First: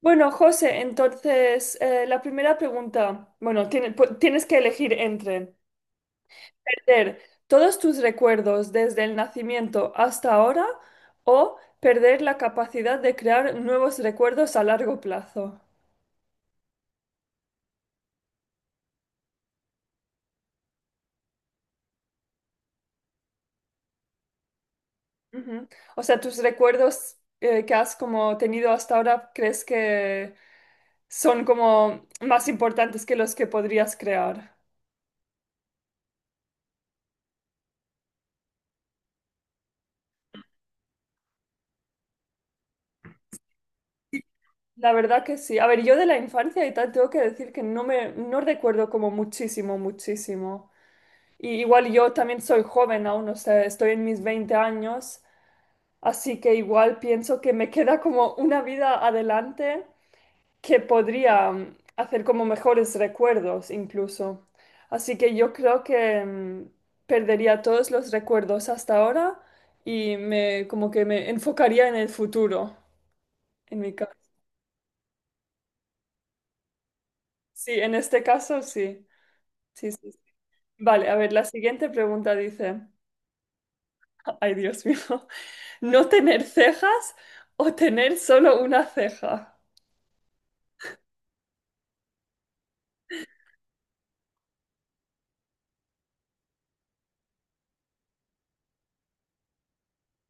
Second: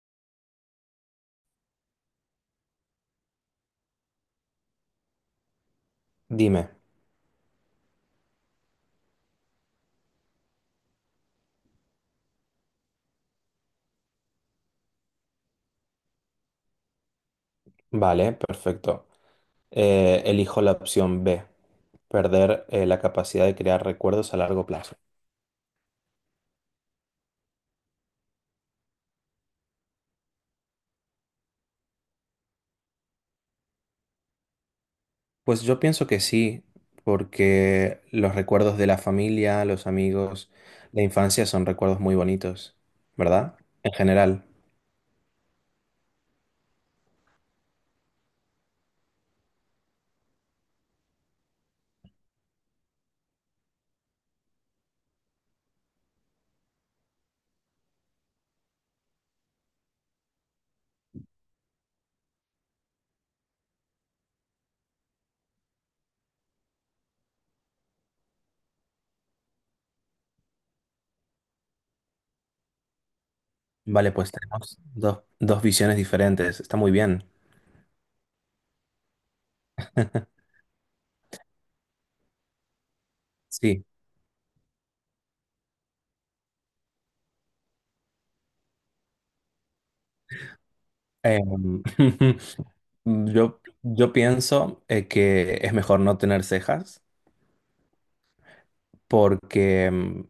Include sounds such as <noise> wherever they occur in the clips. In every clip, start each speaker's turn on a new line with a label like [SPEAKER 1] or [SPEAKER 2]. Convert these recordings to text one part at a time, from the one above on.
[SPEAKER 1] Bueno, José, entonces la primera pregunta, bueno, tienes que elegir entre
[SPEAKER 2] Dime,
[SPEAKER 1] perder todos tus recuerdos desde el nacimiento hasta ahora o perder la capacidad de crear nuevos recuerdos a largo plazo.
[SPEAKER 2] vale, perfecto. Elijo la opción B, perder la capacidad de crear recuerdos a largo plazo.
[SPEAKER 1] Ujú. O sea, tus recuerdos que has como tenido hasta ahora, ¿crees que son como más importantes que los que podrías crear?
[SPEAKER 2] Pues yo pienso que sí, porque los recuerdos de la familia, los amigos, la infancia son recuerdos muy bonitos, ¿verdad? En general.
[SPEAKER 1] La verdad que sí. A ver, yo de la infancia y tal tengo que decir que no recuerdo como muchísimo, muchísimo. Y igual yo también soy joven aún, o sea, estoy en mis 20 años, así que igual pienso que me <laughs> queda como una vida adelante que podría hacer como mejores recuerdos incluso. Así que yo creo que perdería todos los recuerdos hasta ahora y me como que me enfocaría en el futuro, en mi caso.
[SPEAKER 2] Vale, pues tenemos dos visiones diferentes. Está muy bien.
[SPEAKER 1] Sí, en este caso sí. Sí, sí, sí. Vale, a ver, la siguiente pregunta dice,
[SPEAKER 2] Sí.
[SPEAKER 1] ay Dios mío, <laughs> ¿no tener cejas o tener solo una ceja?
[SPEAKER 2] Em, <laughs> yo pienso que es mejor no tener cejas porque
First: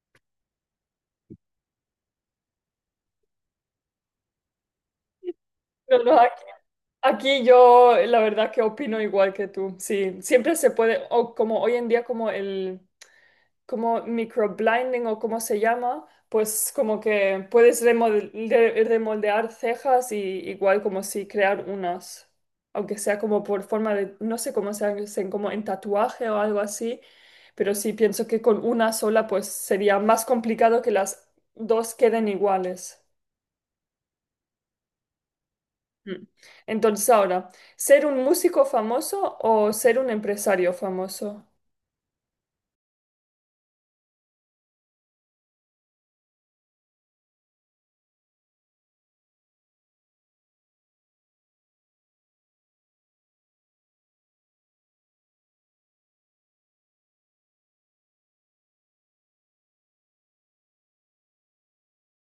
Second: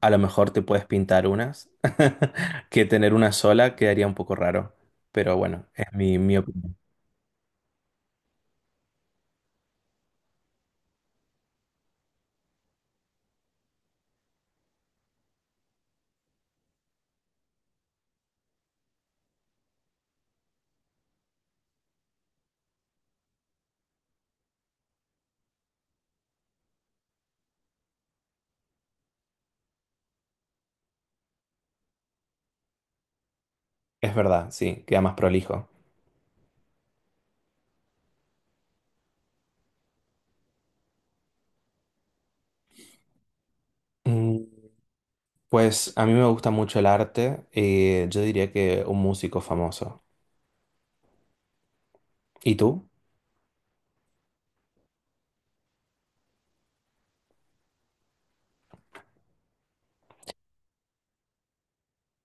[SPEAKER 2] a lo mejor te puedes pintar unas, <laughs> que tener una sola quedaría un poco raro, pero bueno, es
[SPEAKER 1] No, no,
[SPEAKER 2] mi
[SPEAKER 1] aquí,
[SPEAKER 2] opinión.
[SPEAKER 1] aquí yo la verdad que opino igual que tú. Sí, siempre se puede, o como hoy en día como microblinding o como se llama, pues como que puedes remoldear cejas y igual como si crear unas, aunque sea como por forma de, no sé cómo se hacen, como en tatuaje o algo así, pero sí pienso que con una sola pues sería más complicado que las dos queden iguales.
[SPEAKER 2] Es verdad, sí, queda más prolijo.
[SPEAKER 1] Mm. Entonces ahora, ¿ser un músico famoso o ser un empresario famoso?
[SPEAKER 2] Mm. Pues a mí me gusta mucho el arte y yo diría que un músico famoso. ¿Y tú?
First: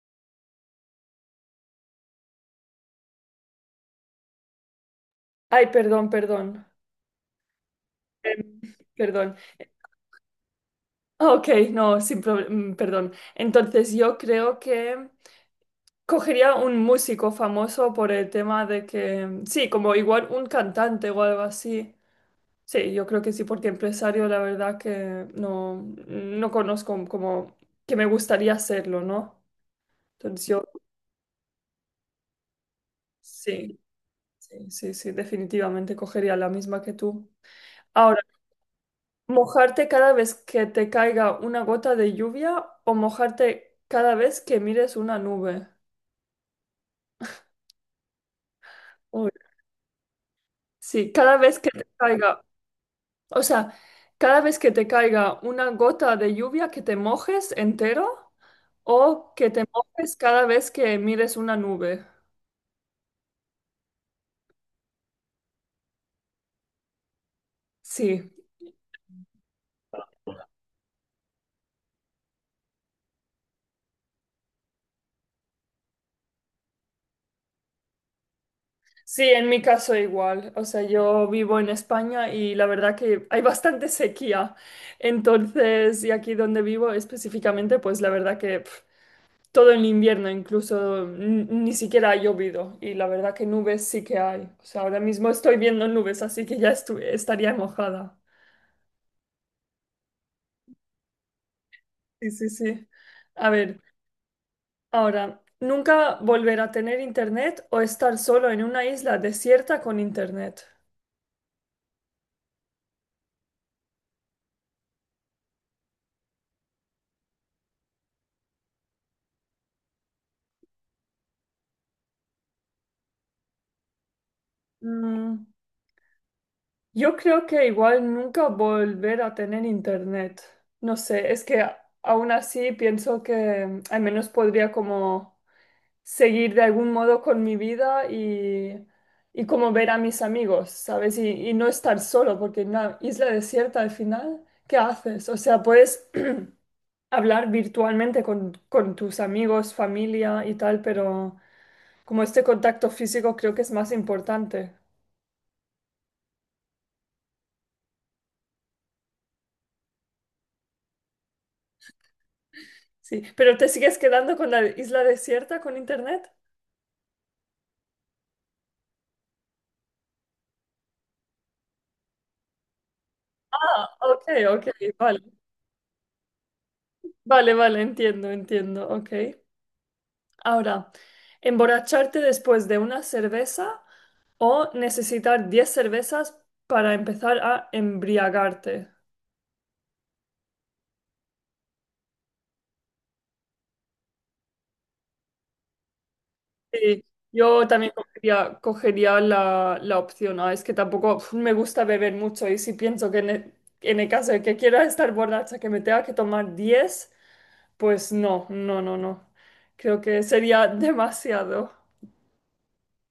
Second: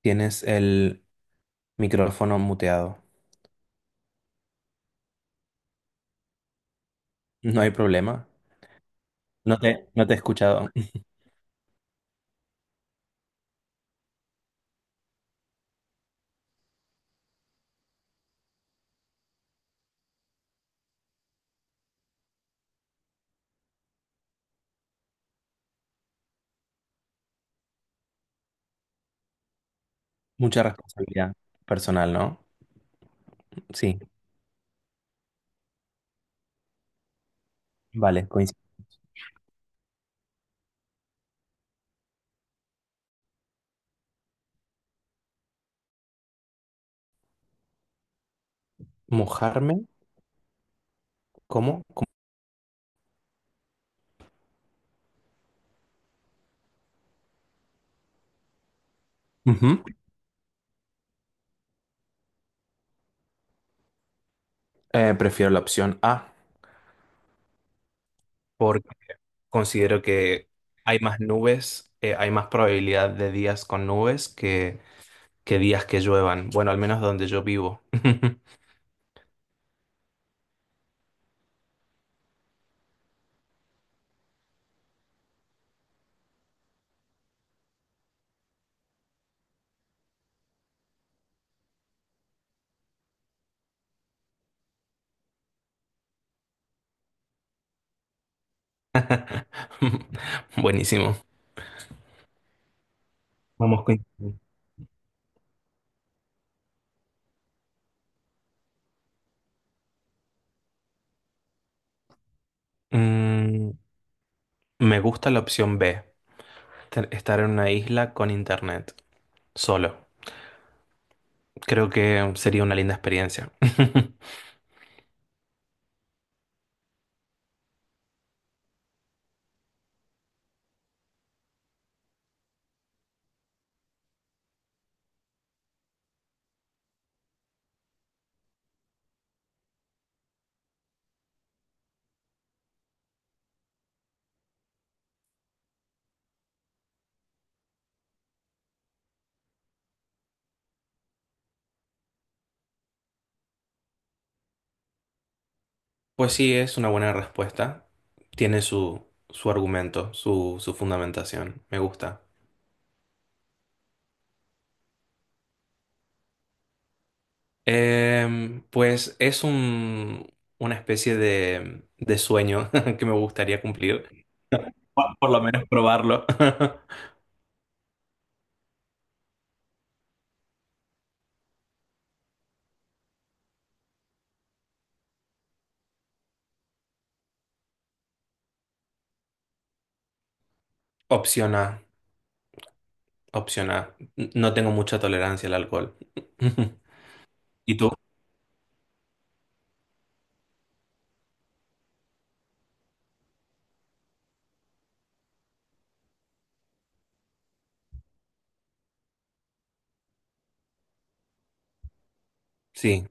[SPEAKER 2] Tienes el micrófono muteado.
[SPEAKER 1] Ay, perdón, perdón.
[SPEAKER 2] No hay problema.
[SPEAKER 1] Em, perdón.
[SPEAKER 2] No te he escuchado. <laughs>
[SPEAKER 1] Ah, ok, no, sin problema, perdón. Entonces yo creo que cogería un músico famoso por el tema de que, sí, como igual un cantante o algo así. Sí, yo creo que sí, porque empresario la verdad que no, no conozco como que me gustaría hacerlo, ¿no? Entonces yo
[SPEAKER 2] Mucha responsabilidad personal, ¿no?
[SPEAKER 1] sí,
[SPEAKER 2] Sí,
[SPEAKER 1] sí, sí, sí, definitivamente cogería la misma que tú. Ahora,
[SPEAKER 2] vale, coincido.
[SPEAKER 1] ¿mojarte cada vez que te caiga una gota de lluvia o mojarte cada vez que mires una nube? Uy,
[SPEAKER 2] ¿Mojarme?
[SPEAKER 1] sí, cada vez que
[SPEAKER 2] ¿Cómo?
[SPEAKER 1] te
[SPEAKER 2] ¿Cómo?
[SPEAKER 1] caiga, o sea, cada vez que te caiga una gota de lluvia que te mojes entero o que te
[SPEAKER 2] Ujú.
[SPEAKER 1] mojes cada vez que mires una nube.
[SPEAKER 2] Prefiero la opción A
[SPEAKER 1] Sí,
[SPEAKER 2] porque considero que hay más nubes, hay más probabilidad de días con nubes que días que lluevan. Bueno, al menos donde yo vivo.
[SPEAKER 1] sí, en mi caso igual. O sea, yo vivo en España y la verdad que hay bastante sequía. Entonces, y aquí donde vivo específicamente, pues la verdad que pf, todo el invierno, incluso ni siquiera ha llovido. Y la verdad que nubes sí que hay. O sea, ahora mismo estoy viendo nubes, así que ya estaría mojada.
[SPEAKER 2] <laughs> Buenísimo.
[SPEAKER 1] Sí, sí, sí. A ver,
[SPEAKER 2] Vamos con...
[SPEAKER 1] ahora, ¿nunca volver a tener internet o estar solo en una isla desierta con internet?
[SPEAKER 2] Mm, me gusta la opción B, estar en una isla con internet, solo. Creo que sería una linda experiencia. <laughs>
[SPEAKER 1] Mm, yo creo que igual nunca volver a tener internet. No sé, es que aún así pienso que al menos podría como seguir de algún modo con mi vida y como ver a mis amigos, ¿sabes? Y no estar solo, porque en una isla desierta al final, ¿qué haces? O sea, puedes <clears throat> hablar virtualmente con tus amigos, familia y tal, pero como este contacto físico creo que es más importante.
[SPEAKER 2] Pues sí, es una buena respuesta. Tiene su argumento, su fundamentación. Me gusta.
[SPEAKER 1] Sí, pero ¿te sigues quedando con la isla desierta con internet?
[SPEAKER 2] Pues es una especie de sueño <laughs> que me gustaría
[SPEAKER 1] Ah,
[SPEAKER 2] cumplir.
[SPEAKER 1] ok, ok,
[SPEAKER 2] Por
[SPEAKER 1] vale.
[SPEAKER 2] lo menos probarlo. <laughs>
[SPEAKER 1] Vale, vale, entiendo, entiendo, ok. Ahora, ¿emborracharte después de una cerveza o necesitar 10 cervezas para empezar a embriagarte?
[SPEAKER 2] Opción A, opción A. No tengo mucha tolerancia al alcohol. <laughs>
[SPEAKER 1] Sí, yo
[SPEAKER 2] ¿Y tú?
[SPEAKER 1] también cogería la opción A. Es que tampoco pf, me gusta beber mucho y si pienso que en en el caso de que quiera <laughs> estar borracha, que me tenga que tomar 10, pues no, no, no, no. Creo que sería <laughs> demasiado.
[SPEAKER 2] Sí,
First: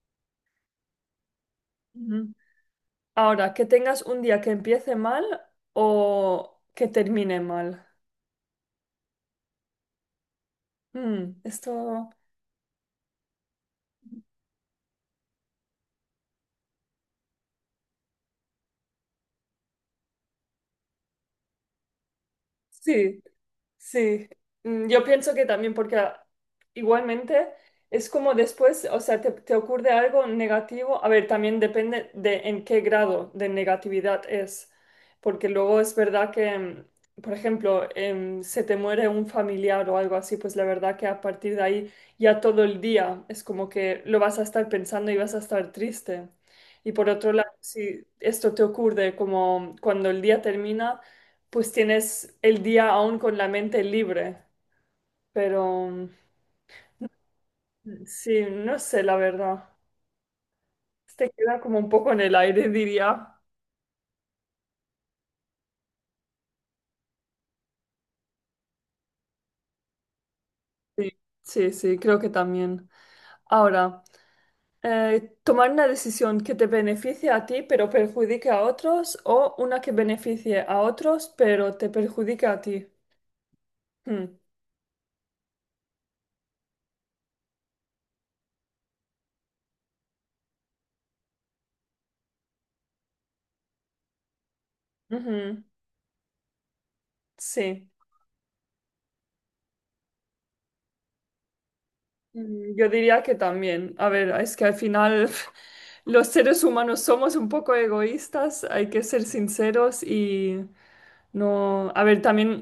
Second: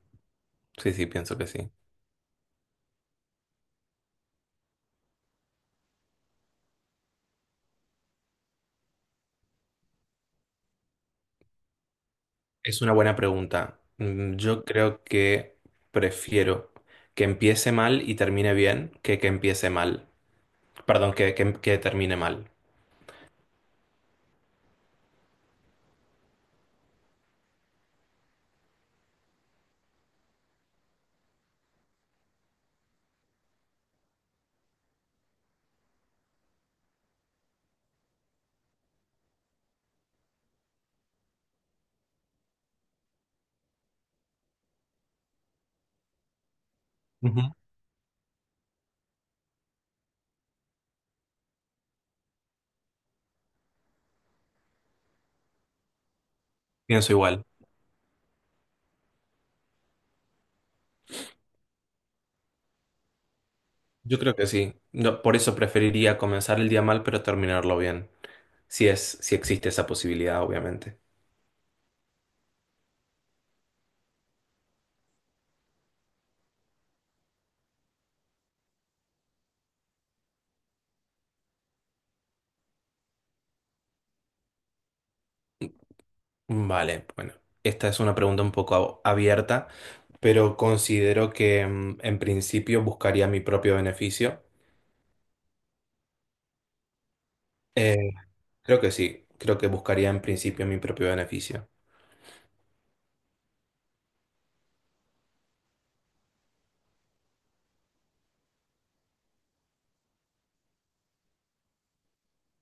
[SPEAKER 2] sí, sí, pienso que sí.
[SPEAKER 1] Ujú. Ahora, que tengas un día que empiece mal o que termine mal. Mm, esto
[SPEAKER 2] Es una buena pregunta. Mm. Yo creo que prefiero que empiece mal y termine bien que empiece mal. Perdón, que termine mal.
[SPEAKER 1] sí, sí. Mm, yo pienso que también porque ah, igualmente es como después, o sea, te ocurre algo negativo. A ver, también depende de en qué grado de negatividad es, porque luego es verdad que, por ejemplo, se te muere un familiar o algo así, pues la verdad que a partir de ahí ya todo el día es como que lo vas a estar pensando y vas a estar triste. Y por otro
[SPEAKER 2] Ujú.
[SPEAKER 1] lado, si esto te ocurre como cuando el día termina pues tienes el día aún con la mente libre, pero
[SPEAKER 2] Pienso igual.
[SPEAKER 1] sí, no sé, la verdad. Te queda como un poco en el aire, <laughs> diría.
[SPEAKER 2] Yo creo que sí. No, por eso preferiría comenzar el día mal, pero terminarlo bien. Si es, si existe esa posibilidad, obviamente.
[SPEAKER 1] Sí, sí, sí, creo que también. Ahora, tomar una decisión que te beneficie a ti pero perjudique a otros o una que beneficie a otros pero te perjudique a ti. Hmm,
[SPEAKER 2] Vale, bueno, esta es una pregunta un poco abierta, pero considero que en principio buscaría mi propio beneficio.
[SPEAKER 1] ujú, sí.
[SPEAKER 2] Eh, creo que sí, creo que buscaría en principio mi propio beneficio.
[SPEAKER 1] Mm, yo diría que también. A ver, es que al final <laughs> los seres humanos somos un poco egoístas, hay que ser sinceros y no, a ver, también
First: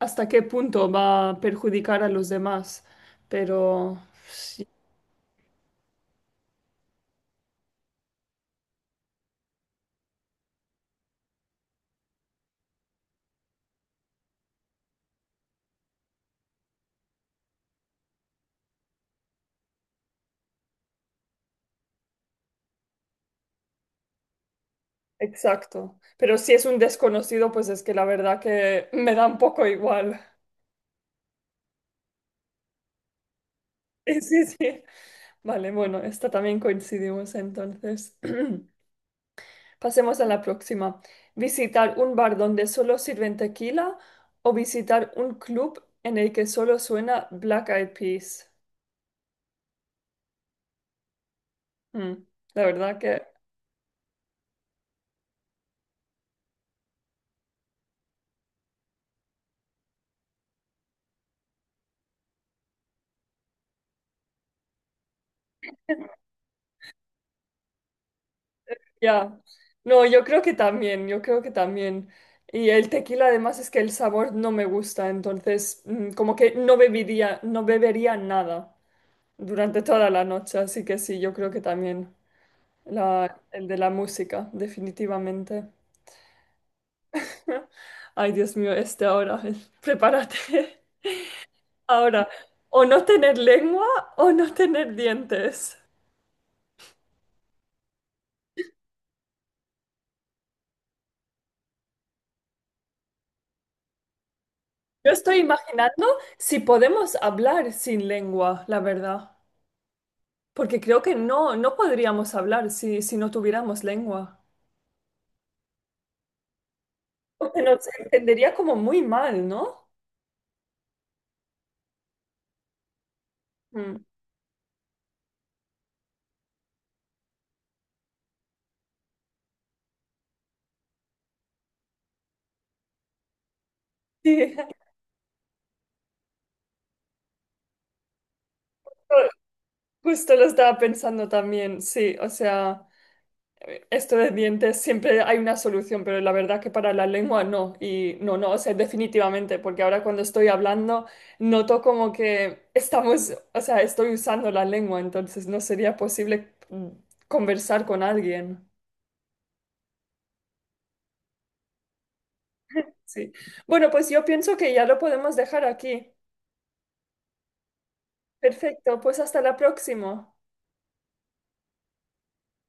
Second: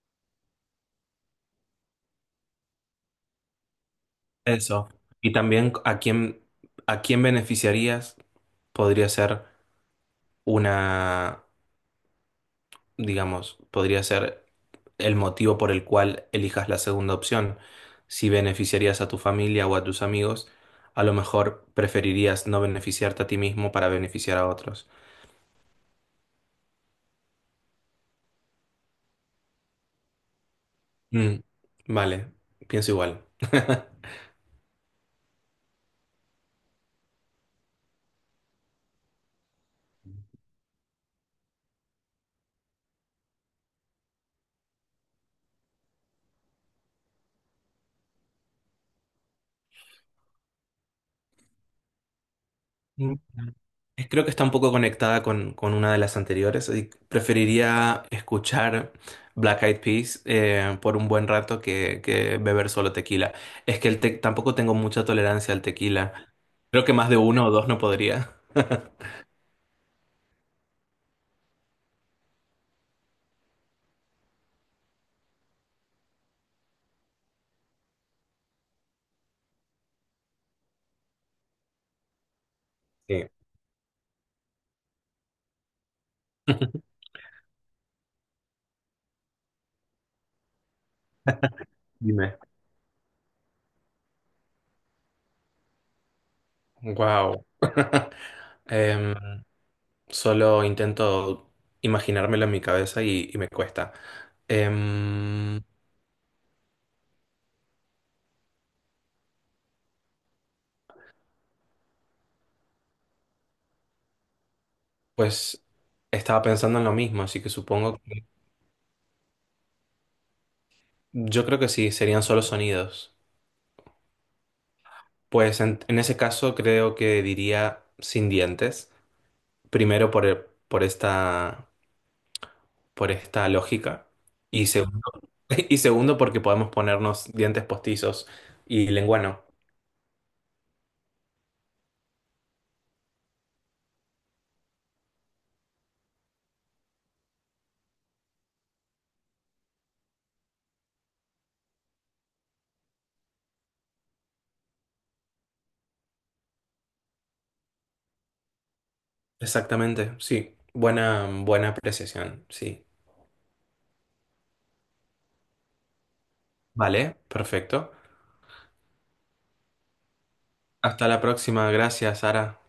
[SPEAKER 1] hasta qué punto va a perjudicar a los demás, pero sí,
[SPEAKER 2] Eso. Y también a a quién beneficiarías podría ser una, digamos, podría ser el motivo por el cual elijas la segunda opción. Si beneficiarías a tu familia o a tus amigos, a lo mejor preferirías no beneficiarte a ti mismo para beneficiar a otros.
[SPEAKER 1] exacto. Pero si es un desconocido, pues es que la verdad que <laughs> me da un poco igual. <laughs>
[SPEAKER 2] Mm, vale, pienso igual. <laughs>
[SPEAKER 1] Sí, sí, sí. Vale, bueno, esta también coincidimos entonces. <clears throat> Pasemos a la próxima. ¿Visitar un bar donde solo sirven tequila o visitar un club en el que solo suena Black Eyed Peas? Mm, la verdad
[SPEAKER 2] Mm.
[SPEAKER 1] que,
[SPEAKER 2] Creo que está un poco conectada con una de las anteriores. Y preferiría escuchar Black Eyed Peas por un buen rato que beber solo tequila. Es que el tampoco tengo mucha tolerancia al tequila. Creo que más de uno o dos no podría.
[SPEAKER 1] ya. No, yo creo que también, yo creo que también. Y el tequila además es que el sabor no me gusta, entonces como que no bebería nada durante toda la noche, así que sí, yo creo que también
[SPEAKER 2] Sí.
[SPEAKER 1] el de la música, definitivamente.
[SPEAKER 2] <laughs>
[SPEAKER 1] <laughs> Ay, Dios mío, este ahora, <laughs> prepárate. Ahora,
[SPEAKER 2] Dime.
[SPEAKER 1] o no tener lengua o no tener dientes.
[SPEAKER 2] Wow. <laughs> Em, solo intento imaginármelo en mi cabeza y me cuesta.
[SPEAKER 1] Yo estoy
[SPEAKER 2] Em,
[SPEAKER 1] imaginando si podemos hablar sin lengua, la verdad. Porque creo que no, no podríamos hablar si no tuviéramos lengua.
[SPEAKER 2] pues estaba pensando en lo mismo, así que
[SPEAKER 1] Porque nos
[SPEAKER 2] supongo.
[SPEAKER 1] entendería como muy mal, ¿no?
[SPEAKER 2] Yo creo que sí, serían solo sonidos.
[SPEAKER 1] Mm.
[SPEAKER 2] Pues en ese caso creo que diría sin dientes, primero por, por esta lógica,
[SPEAKER 1] Sí,
[SPEAKER 2] y segundo, <laughs> y segundo porque podemos ponernos dientes postizos y lengua
[SPEAKER 1] <laughs>
[SPEAKER 2] no.
[SPEAKER 1] justo lo estaba pensando también, sí, o sea. Esto de dientes siempre hay una solución, pero la verdad que para la lengua no. Y no, no, o sea, definitivamente, porque ahora cuando estoy hablando noto como que estamos, o sea, estoy usando la lengua, entonces no sería posible conversar con alguien.
[SPEAKER 2] Exactamente, sí. Buena, buena apreciación, sí.
[SPEAKER 1] Sí. Bueno, pues yo pienso que ya lo podemos dejar aquí.
[SPEAKER 2] Vale, perfecto.
[SPEAKER 1] Perfecto, pues hasta la próxima.
[SPEAKER 2] Hasta la próxima, gracias, Sara.